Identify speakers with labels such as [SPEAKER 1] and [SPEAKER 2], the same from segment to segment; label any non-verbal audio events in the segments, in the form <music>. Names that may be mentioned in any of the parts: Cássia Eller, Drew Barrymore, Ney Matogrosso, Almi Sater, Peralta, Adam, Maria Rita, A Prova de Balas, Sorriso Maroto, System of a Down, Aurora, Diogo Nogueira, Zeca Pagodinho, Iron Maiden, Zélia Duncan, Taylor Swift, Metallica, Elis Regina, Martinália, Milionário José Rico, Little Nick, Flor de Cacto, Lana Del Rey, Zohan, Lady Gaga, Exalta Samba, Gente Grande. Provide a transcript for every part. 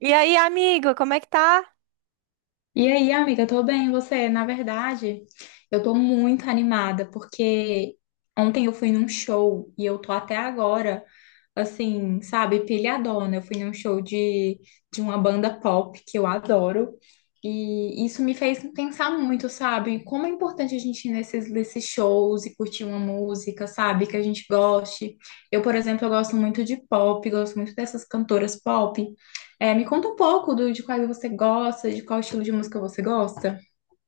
[SPEAKER 1] E aí, amigo, como é que tá?
[SPEAKER 2] E aí, amiga, eu tô bem, e você? Na verdade, eu tô muito animada porque ontem eu fui num show e eu tô até agora, assim, sabe, pilhadona. Eu fui num show de uma banda pop que eu adoro e isso me fez pensar muito, sabe, como é importante a gente ir nesses shows e curtir uma música, sabe, que a gente goste. Eu, por exemplo, eu gosto muito de pop, gosto muito dessas cantoras pop. Me conta um pouco de quais você gosta, de qual estilo de música você gosta.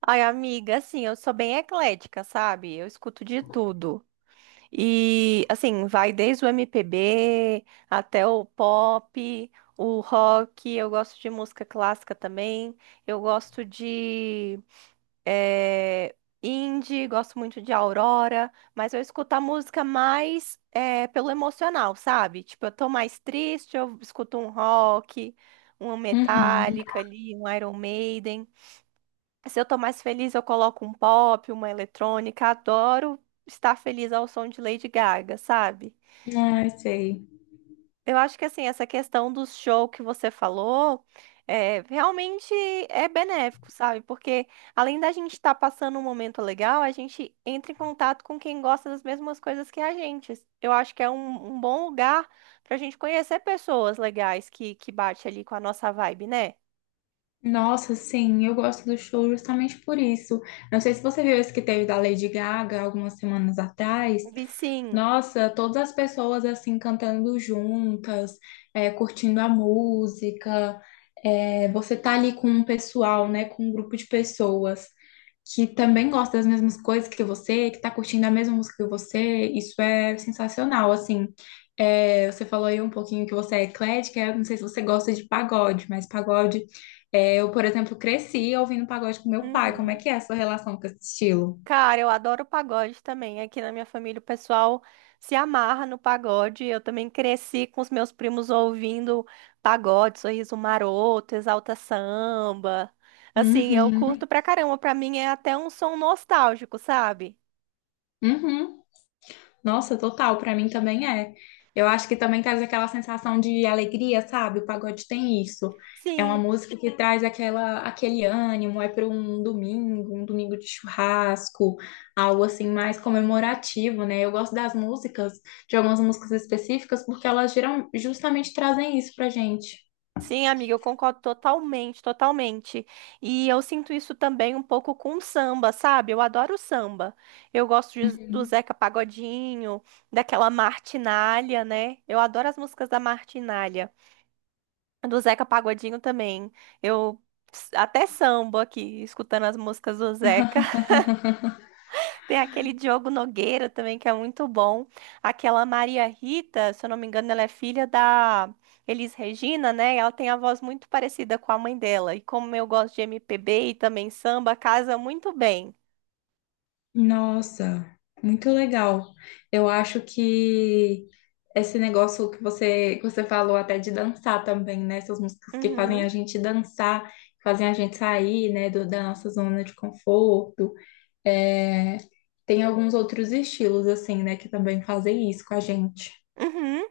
[SPEAKER 1] Ai, amiga, assim, eu sou bem eclética, sabe? Eu escuto de tudo. E, assim, vai desde o MPB até o pop, o rock. Eu gosto de música clássica também. Eu gosto de eh, indie, gosto muito de Aurora. Mas eu escuto a música mais pelo emocional, sabe? Tipo, eu tô mais triste, eu escuto um rock, uma
[SPEAKER 2] Uhum.
[SPEAKER 1] Metallica ali, um Iron Maiden. Se eu tô mais feliz, eu coloco um pop, uma eletrônica. Adoro estar feliz ao som de Lady Gaga, sabe?
[SPEAKER 2] Ai, sei.
[SPEAKER 1] Eu acho que assim, essa questão do show que você falou é, realmente é benéfico, sabe? Porque além da gente estar passando um momento legal, a gente entra em contato com quem gosta das mesmas coisas que a gente. Eu acho que é um, um bom lugar pra gente conhecer pessoas legais que bate ali com a nossa vibe, né?
[SPEAKER 2] Nossa, sim, eu gosto do show justamente por isso. Não sei se você viu esse que teve da Lady Gaga algumas semanas atrás.
[SPEAKER 1] Vi sim.
[SPEAKER 2] Nossa, todas as pessoas assim cantando juntas, curtindo a música, você tá ali com um pessoal, né, com um grupo de pessoas que também gosta das mesmas coisas que você, que tá curtindo a mesma música que você, isso é sensacional, assim. É, você falou aí um pouquinho que você é eclética, eu não sei se você gosta de pagode, mas pagode, eu, por exemplo, cresci ouvindo pagode com meu pai, como é
[SPEAKER 1] Uhum.
[SPEAKER 2] que é a sua relação com esse estilo?
[SPEAKER 1] Cara, eu adoro pagode também. Aqui na minha família o pessoal se amarra no pagode. Eu também cresci com os meus primos ouvindo pagode, Sorriso Maroto, Exalta Samba. Assim, eu
[SPEAKER 2] Uhum,
[SPEAKER 1] curto pra caramba. Pra mim é até um som nostálgico, sabe?
[SPEAKER 2] uhum. Nossa, total, pra mim também é. Eu acho que também traz aquela sensação de alegria, sabe? O pagode tem isso. É uma
[SPEAKER 1] Sim.
[SPEAKER 2] música que traz aquele ânimo, é para um domingo de churrasco, algo assim mais comemorativo, né? Eu gosto das músicas, de algumas músicas específicas, porque elas geram, justamente trazem isso pra gente.
[SPEAKER 1] Sim, amiga, eu concordo totalmente, totalmente. E eu sinto isso também um pouco com o samba, sabe? Eu adoro samba. Eu gosto do Zeca Pagodinho, daquela Martinália, né? Eu adoro as músicas da Martinália. Do Zeca Pagodinho também. Eu até samba aqui, escutando as músicas do Zeca. Tem aquele Diogo Nogueira também, que é muito bom. Aquela Maria Rita, se eu não me engano, ela é filha da Elis Regina, né? Ela tem a voz muito parecida com a mãe dela. E como eu gosto de MPB e também samba, casa muito bem.
[SPEAKER 2] Nossa, muito legal. Eu acho que esse negócio que você falou até de dançar também, né? Essas músicas que fazem
[SPEAKER 1] Uhum.
[SPEAKER 2] a gente dançar, fazem a gente sair, né, da nossa zona de conforto. É, tem alguns outros estilos, assim, né, que também fazem isso com a gente.
[SPEAKER 1] Uhum.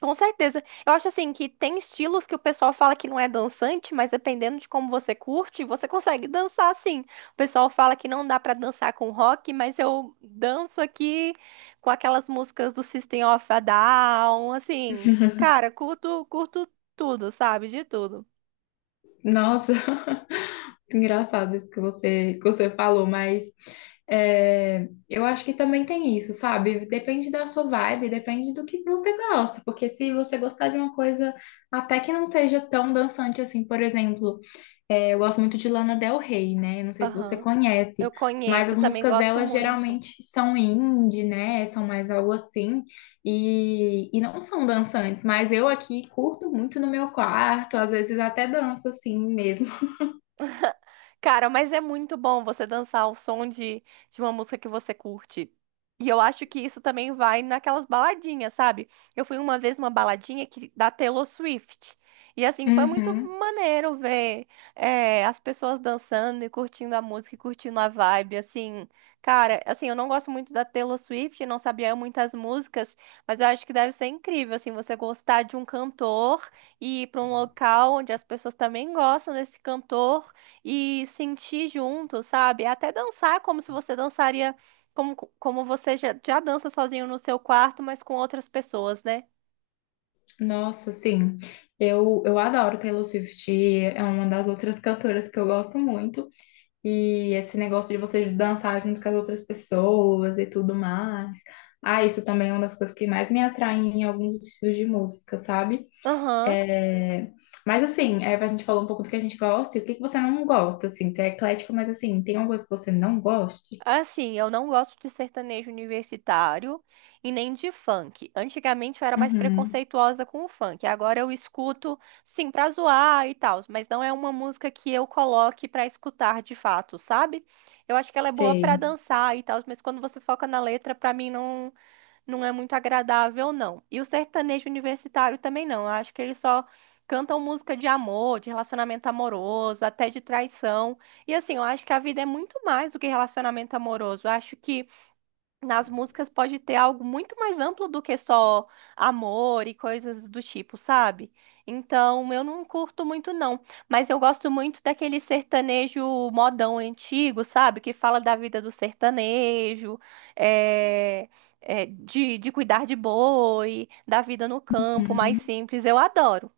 [SPEAKER 1] Com certeza. Eu acho assim que tem estilos que o pessoal fala que não é dançante, mas dependendo de como você curte, você consegue dançar sim. O pessoal fala que não dá pra dançar com rock, mas eu danço aqui com aquelas músicas do System of a Down, assim. Cara, curto, curto tudo, sabe? De tudo.
[SPEAKER 2] Nossa, <laughs> engraçado isso que você falou, mas eu acho que também tem isso, sabe? Depende da sua vibe, depende do que você gosta, porque se você gostar de uma coisa até que não seja tão dançante assim, por exemplo. É, eu gosto muito de Lana Del Rey, né? Não sei se você
[SPEAKER 1] Aham. Eu
[SPEAKER 2] conhece, mas
[SPEAKER 1] conheço,
[SPEAKER 2] as
[SPEAKER 1] também
[SPEAKER 2] músicas
[SPEAKER 1] gosto
[SPEAKER 2] dela
[SPEAKER 1] muito.
[SPEAKER 2] geralmente são indie, né? São mais algo assim. E não são dançantes, mas eu aqui curto muito no meu quarto, às vezes até danço assim mesmo. <laughs>
[SPEAKER 1] Cara, mas é muito bom você dançar o som de uma música que você curte. E eu acho que isso também vai naquelas baladinhas, sabe? Eu fui uma vez numa baladinha que, da Taylor Swift. E assim, foi muito
[SPEAKER 2] Uhum.
[SPEAKER 1] maneiro ver as pessoas dançando e curtindo a música e curtindo a vibe, assim. Cara, assim, eu não gosto muito da Taylor Swift, não sabia muitas músicas, mas eu acho que deve ser incrível, assim, você gostar de um cantor e ir para um local onde as pessoas também gostam desse cantor e sentir junto, sabe? Até dançar como se você dançaria, como, como você já, já dança sozinho no seu quarto, mas com outras pessoas, né?
[SPEAKER 2] Nossa, sim. Eu adoro Taylor Swift, é uma das outras cantoras que eu gosto muito. E esse negócio de você dançar junto com as outras pessoas e tudo mais. Ah, isso também é uma das coisas que mais me atraem em alguns estilos de música, sabe?
[SPEAKER 1] Aham.
[SPEAKER 2] É, Mas assim, a gente falou um pouco do que a gente gosta e o que que você não gosta, assim. Você é eclético, mas assim, tem alguma coisa que você não goste?
[SPEAKER 1] Assim, eu não gosto de sertanejo universitário e nem de funk. Antigamente eu era mais
[SPEAKER 2] Uhum,
[SPEAKER 1] preconceituosa com o funk. Agora eu escuto, sim, pra zoar e tal, mas não é uma música que eu coloque pra escutar de fato, sabe? Eu acho que ela é boa pra
[SPEAKER 2] sei.
[SPEAKER 1] dançar e tal, mas quando você foca na letra, pra mim não é muito agradável, não. E o sertanejo universitário também não. Eu acho que eles só cantam música de amor, de relacionamento amoroso, até de traição. E assim, eu acho que a vida é muito mais do que relacionamento amoroso. Eu acho que nas músicas pode ter algo muito mais amplo do que só amor e coisas do tipo, sabe? Então, eu não curto muito, não. Mas eu gosto muito daquele sertanejo modão antigo, sabe? Que fala da vida do sertanejo, é, de cuidar de boi, da vida no campo, mais
[SPEAKER 2] Uhum.
[SPEAKER 1] simples. Eu adoro.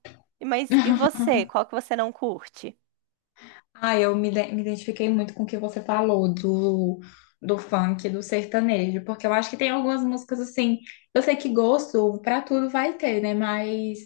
[SPEAKER 1] Mas e você? Qual que você não curte?
[SPEAKER 2] Ah, me identifiquei muito com o que você falou do funk, do sertanejo, porque eu acho que tem algumas músicas assim. Eu sei que gosto pra tudo vai ter, né? Mas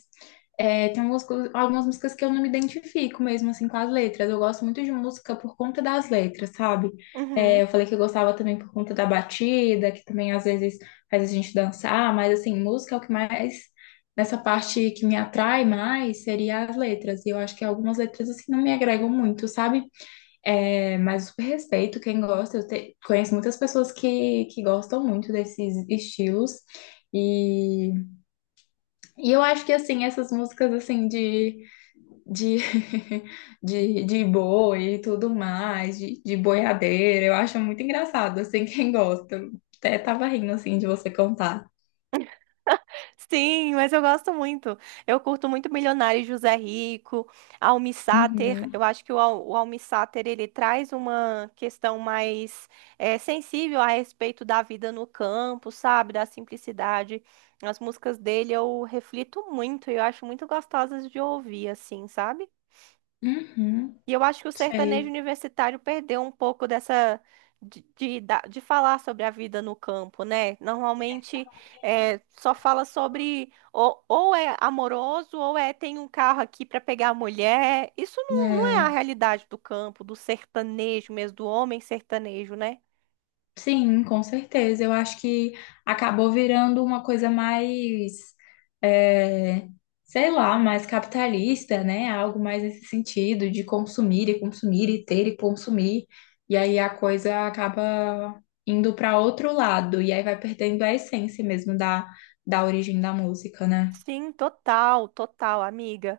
[SPEAKER 2] tem algumas, algumas músicas que eu não me identifico mesmo assim com as letras. Eu gosto muito de música por conta das letras, sabe?
[SPEAKER 1] Uhum.
[SPEAKER 2] Eu falei que eu gostava também por conta da batida, que também às vezes faz a gente dançar, mas assim, música é o que mais nessa parte que me atrai mais seria as letras. E eu acho que algumas letras assim não me agregam muito, sabe? É, mas eu super respeito quem gosta. Conheço muitas pessoas que gostam muito desses estilos. E, e eu acho que assim, essas músicas assim de, <laughs> de boi e tudo mais, de boiadeira, eu acho muito engraçado, assim, quem gosta. Eu até tava rindo assim de você contar.
[SPEAKER 1] Sim, mas eu gosto muito. Eu curto muito Milionário José Rico, Almi Sater. Eu
[SPEAKER 2] Uhum,
[SPEAKER 1] acho que o Almi Sater, ele traz uma questão mais sensível a respeito da vida no campo, sabe? Da simplicidade. As músicas dele eu reflito muito e eu acho muito gostosas de ouvir, assim, sabe?
[SPEAKER 2] uhum,
[SPEAKER 1] E eu acho que o sertanejo
[SPEAKER 2] sei.
[SPEAKER 1] universitário perdeu um pouco dessa de falar sobre a vida no campo, né? Normalmente é, só fala sobre ou é amoroso ou é tem um carro aqui para pegar a mulher. Isso não, não é a
[SPEAKER 2] É.
[SPEAKER 1] realidade do campo, do sertanejo mesmo, do homem sertanejo, né?
[SPEAKER 2] Sim, com certeza. Eu acho que acabou virando uma coisa mais, é, sei lá, mais capitalista, né? Algo mais nesse sentido de consumir e consumir e ter e consumir. E aí a coisa acaba indo para outro lado. E aí vai perdendo a essência mesmo da origem da música, né?
[SPEAKER 1] Sim, total, total, amiga.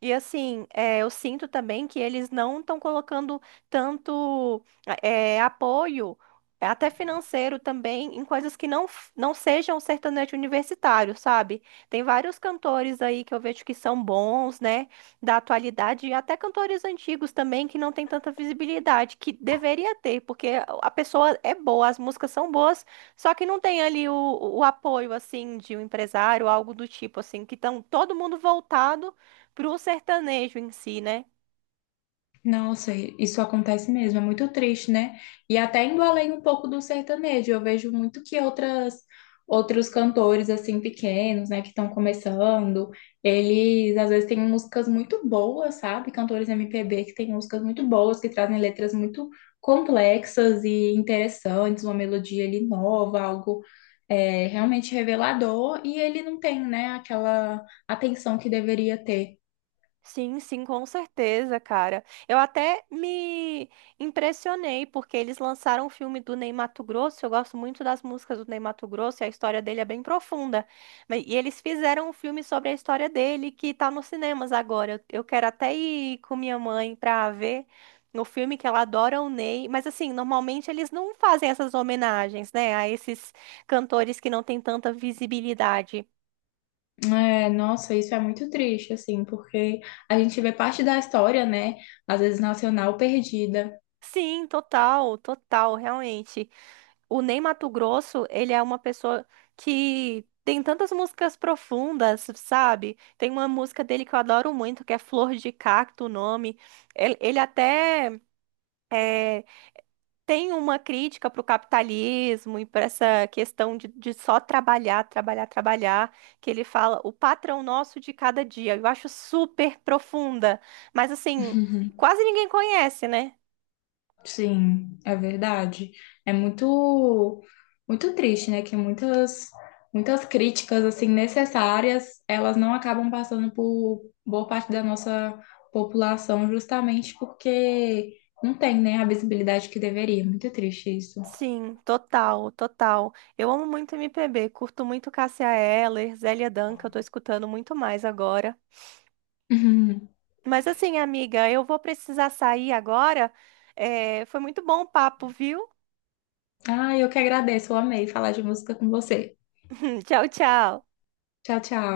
[SPEAKER 1] E assim, eu sinto também que eles não estão colocando tanto apoio, até financeiro também, em coisas que não, não sejam sertanejo universitário, sabe? Tem vários cantores aí que eu vejo que são bons, né, da atualidade, e até cantores antigos também que não têm tanta visibilidade, que deveria ter, porque a pessoa é boa, as músicas são boas, só que não tem ali o apoio, assim, de um empresário, algo do tipo, assim, que estão todo mundo voltado pro sertanejo em si, né?
[SPEAKER 2] Nossa, isso acontece mesmo, é muito triste, né? E até indo além um pouco do sertanejo, eu vejo muito que outras outros cantores assim pequenos, né, que estão começando, eles às vezes têm músicas muito boas, sabe? Cantores MPB que têm músicas muito boas, que trazem letras muito complexas e interessantes, uma melodia ali nova, algo realmente revelador, e ele não tem, né, aquela atenção que deveria ter.
[SPEAKER 1] Sim, sim, com certeza, cara. Eu até me impressionei porque eles lançaram o filme do Ney Matogrosso. Eu gosto muito das músicas do Ney Matogrosso e a história dele é bem profunda. E eles fizeram um filme sobre a história dele que tá nos cinemas agora. Eu quero até ir com minha mãe pra ver no filme que ela adora o Ney. Mas assim, normalmente eles não fazem essas homenagens, né, a esses cantores que não têm tanta visibilidade.
[SPEAKER 2] É, nossa, isso é muito triste, assim, porque a gente vê parte da história, né? Às vezes nacional perdida. <laughs>
[SPEAKER 1] Sim, total, total, realmente. O Ney Matogrosso, ele é uma pessoa que tem tantas músicas profundas, sabe? Tem uma música dele que eu adoro muito, que é Flor de Cacto, o nome. Ele até é, tem uma crítica pro capitalismo e para essa questão de só trabalhar, trabalhar, trabalhar, que ele fala o patrão nosso de cada dia. Eu acho super profunda, mas assim,
[SPEAKER 2] Uhum.
[SPEAKER 1] quase ninguém conhece, né?
[SPEAKER 2] Sim, é verdade. É muito, muito triste, né? Que muitas, muitas críticas, assim, necessárias, elas não acabam passando por boa parte da nossa população, justamente porque não tem, né, a visibilidade que deveria. Muito triste isso.
[SPEAKER 1] Sim, total, total. Eu amo muito MPB, curto muito Cássia Eller, Zélia Duncan, eu tô escutando muito mais agora.
[SPEAKER 2] Uhum.
[SPEAKER 1] Mas assim, amiga, eu vou precisar sair agora. É, foi muito bom o papo, viu?
[SPEAKER 2] Ah, eu que agradeço, eu amei falar de música com você.
[SPEAKER 1] <laughs> Tchau, tchau.
[SPEAKER 2] Tchau, tchau.